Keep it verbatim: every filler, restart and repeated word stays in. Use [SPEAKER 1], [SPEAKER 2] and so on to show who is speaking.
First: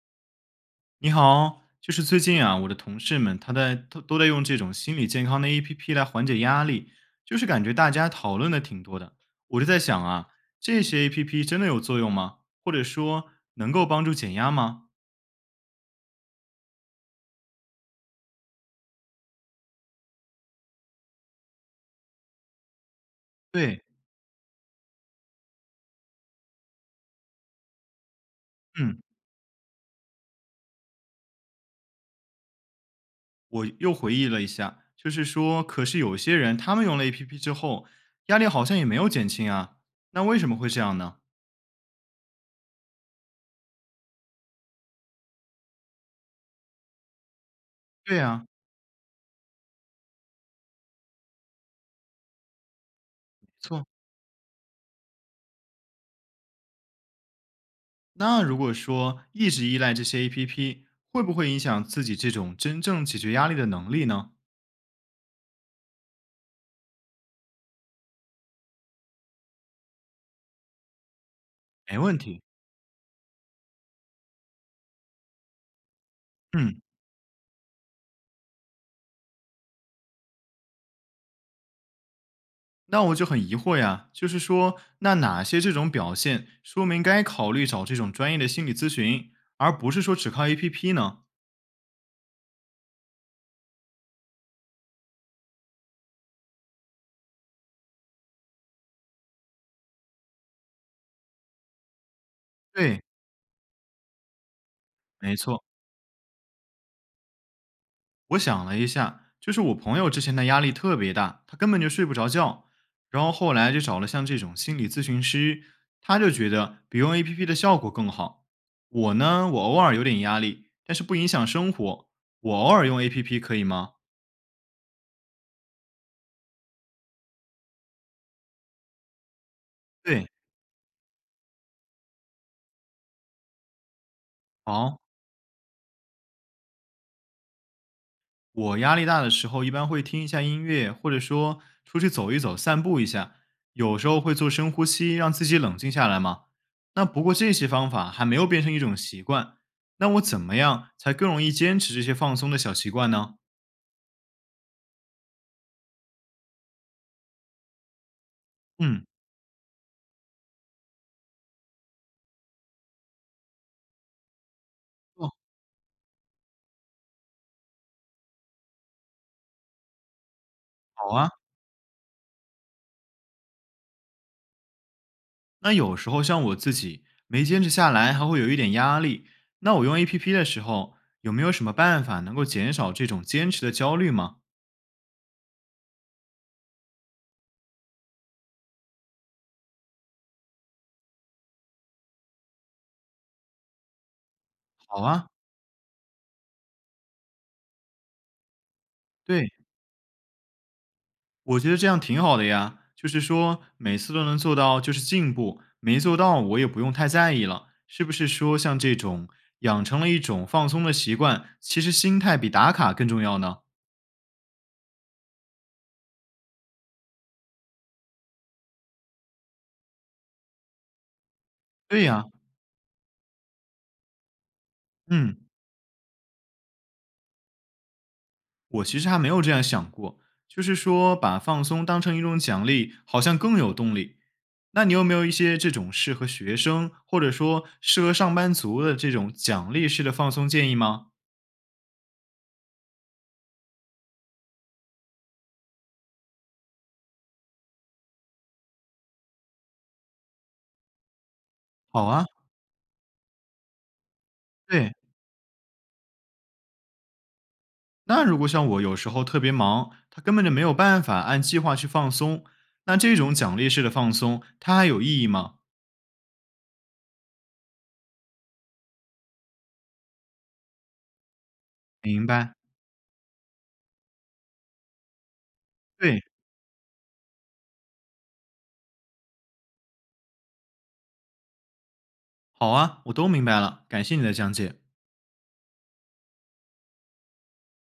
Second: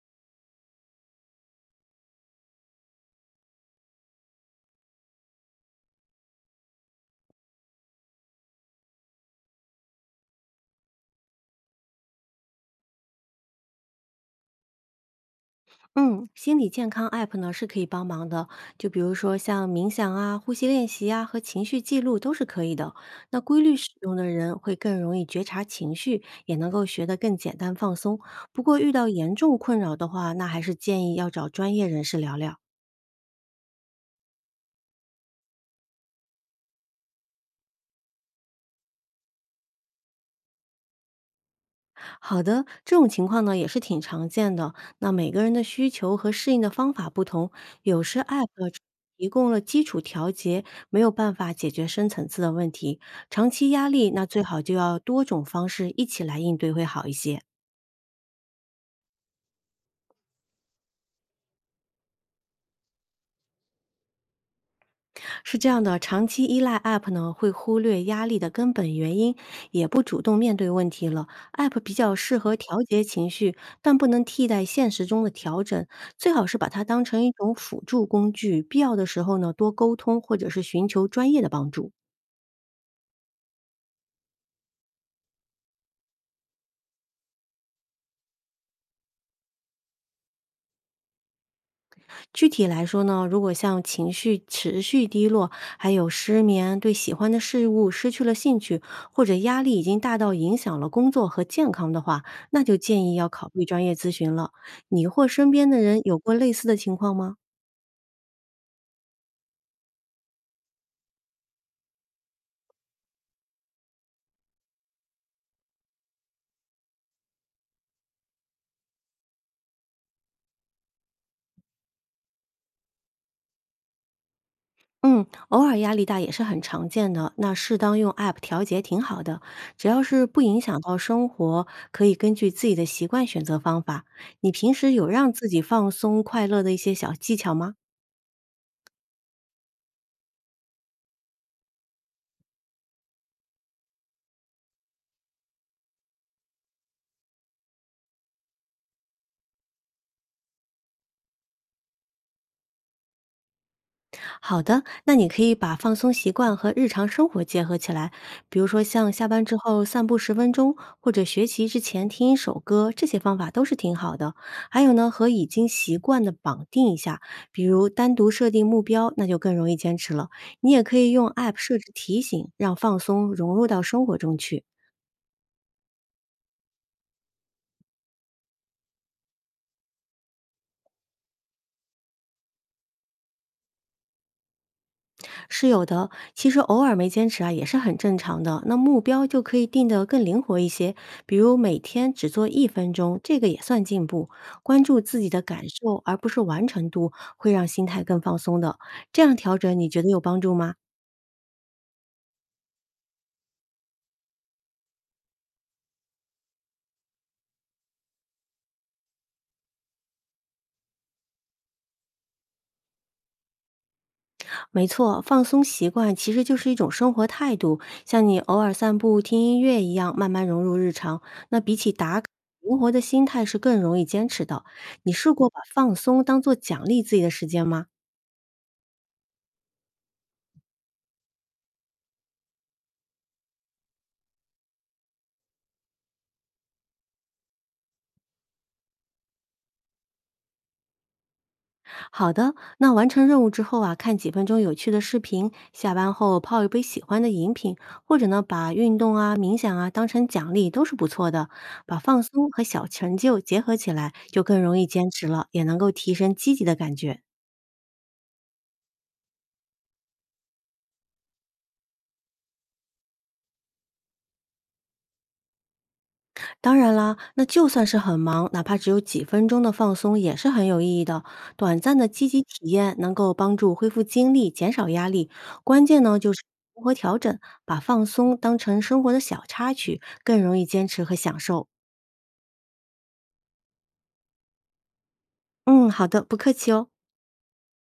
[SPEAKER 1] 你好，就是最近啊，我的同事们他在都都在用这种心理健康的 A P P 来缓解压力，就是感觉大家讨论的挺多的。我就在想啊，这些 A P P 真的有作用吗？或者说能够帮助减压吗？
[SPEAKER 2] 嗯，心理健康 App 呢是可以帮忙的，就比如说像冥想啊、呼吸练习啊和情绪记录都是可以的。那规律
[SPEAKER 1] 对。
[SPEAKER 2] 使用的人会更容易觉察情绪，也能够学得更简单放松。不过遇
[SPEAKER 1] 嗯，
[SPEAKER 2] 到严重困扰的话，那还是建议要找专业人士聊聊。
[SPEAKER 1] 我又回忆了一下，就是说，可是有些人他们用了 A P P 之后，压力好像也没有减轻啊，那为什么会这样呢？
[SPEAKER 2] 好的，这种情况呢也是挺常见的。那每个人的需求和适应的方法不同，有
[SPEAKER 1] 对
[SPEAKER 2] 时
[SPEAKER 1] 呀，
[SPEAKER 2] App 只提供了基础调节，没有办法解决深层次的问题。长
[SPEAKER 1] 没
[SPEAKER 2] 期
[SPEAKER 1] 错。
[SPEAKER 2] 压力，那最好就要多种方式一起来应对会好一些。
[SPEAKER 1] 那如果说一直依赖这些 A P P，会不会影响自己这种真正解决压力的能力呢？
[SPEAKER 2] 是这样的，长期依赖 App 呢，会忽略压力的根本原因，也不主动面对问题了。App 比
[SPEAKER 1] 没
[SPEAKER 2] 较
[SPEAKER 1] 问
[SPEAKER 2] 适
[SPEAKER 1] 题。
[SPEAKER 2] 合调节情绪，但不能替代现实中的调整。最好是把
[SPEAKER 1] 嗯，
[SPEAKER 2] 它当成一种辅助工具，必要的时候呢，多沟通或者是寻求专业的帮助。
[SPEAKER 1] 那我就很疑惑呀，就是说，那哪些这种表现说明该考虑找这种专业的心理咨询，而不是说只靠 A P P 呢？
[SPEAKER 2] 具体来说呢，如果像情绪持续低落，还有失眠，对喜欢的事物失去了兴趣，或者压力已经大到影响了工作和健康的话，那就
[SPEAKER 1] 对，
[SPEAKER 2] 建议要考虑专业咨询了。你或
[SPEAKER 1] 没
[SPEAKER 2] 身
[SPEAKER 1] 错。
[SPEAKER 2] 边的人有过类似的情况吗？
[SPEAKER 1] 我想了一下，就是我朋友之前的压力特别大，他根本就睡不着觉，然后后来就找了像这种心理咨询师，他就觉得比用 A P P 的效果更好。我呢，我偶尔有点压力，但是不影响生活，我偶尔用 A P P 可以吗？
[SPEAKER 2] 嗯，偶尔压力大也是很常见的，那适当用 App 调节挺好的，只要是
[SPEAKER 1] 对，
[SPEAKER 2] 不影响到生活，可以根据自己的习惯选择方法。你平时
[SPEAKER 1] 好。
[SPEAKER 2] 有让自己放松快乐的一些小技巧吗？
[SPEAKER 1] 我压力大的时候，一般会听一下音乐，或者说出去走一走、散步一下，有时候会做深呼吸，让自己冷静下来嘛。那不过这些方法还没有变成一种习惯，那我怎么样才更容易坚持这些放松的小习惯呢？
[SPEAKER 2] 好的，那你可以把放松习惯和日常生活结合起来，比如说
[SPEAKER 1] 嗯，
[SPEAKER 2] 像下班之后散步十分钟，或者学习之前听一首歌，这些方法都是挺好的。还有呢，和
[SPEAKER 1] 哦，
[SPEAKER 2] 已经习惯的绑定一下，比如单独设定目标，那就更容易坚持了。你也可
[SPEAKER 1] 好
[SPEAKER 2] 以用
[SPEAKER 1] 啊。
[SPEAKER 2] App 设置提醒，让放松融入到生活中去。
[SPEAKER 1] 那有时候像我自己没坚持下来，还会有一点压力。那我用 A P P 的时候，有没有什么办法能够减少这种坚持的焦虑吗？
[SPEAKER 2] 是有的，其实偶尔没坚持啊，也是很正常的。那目标就可以定得更灵活一些，比如每天只做一分钟，这个也算进步。关注
[SPEAKER 1] 好
[SPEAKER 2] 自
[SPEAKER 1] 啊，
[SPEAKER 2] 己的感受，而不是完成度，会让心态更放松的。这样
[SPEAKER 1] 对。
[SPEAKER 2] 调整，你觉得有帮助吗？
[SPEAKER 1] 我觉得这样挺好的呀，就是说每次都能做到就是进步，没做到我也不用太在意了。是不是说像这种养成了一种放松的习惯，其实心态比打卡更重要呢？
[SPEAKER 2] 没错，放松习惯其实就是一种生活态度，像你偶尔散步、听音乐一样，慢慢融入日常。那比起
[SPEAKER 1] 对
[SPEAKER 2] 打卡。
[SPEAKER 1] 呀，
[SPEAKER 2] 灵活的心态是更容易坚持的。你试
[SPEAKER 1] 嗯，
[SPEAKER 2] 过把放松当做奖励自己的时间吗？
[SPEAKER 1] 我其实还没有这样想过，就是说把放松当成一种奖励，好像更有动力。那你有没有一些这种适合学生或者说适合上班族的这种奖励式的放松建议吗？
[SPEAKER 2] 好的，那完成任务之后啊，看几分钟有趣的视频，下班后泡一杯喜欢的饮品，或者呢，把运动啊、冥想啊当成奖励都是不错的。把
[SPEAKER 1] 好
[SPEAKER 2] 放
[SPEAKER 1] 啊，
[SPEAKER 2] 松和小成就结合起来，就更容易
[SPEAKER 1] 对。
[SPEAKER 2] 坚持了，也能够提升积极的感觉。
[SPEAKER 1] 那如果像我有时候特别忙，他根本就没有办法按计划去放松，那这种奖励式的放松，它还有意义吗？
[SPEAKER 2] 当然啦，那就算是很忙，哪怕只有几分钟的放松也是很有意义的。短暂的
[SPEAKER 1] 明
[SPEAKER 2] 积极
[SPEAKER 1] 白，
[SPEAKER 2] 体验能够帮助恢复精力，减少压力。关键呢
[SPEAKER 1] 对，
[SPEAKER 2] 就是如何调整，把放松当成生活的小插曲，更容易坚持和享受。
[SPEAKER 1] 好啊，我都明白了，感谢你的讲解。
[SPEAKER 2] 嗯，好的，不客气哦。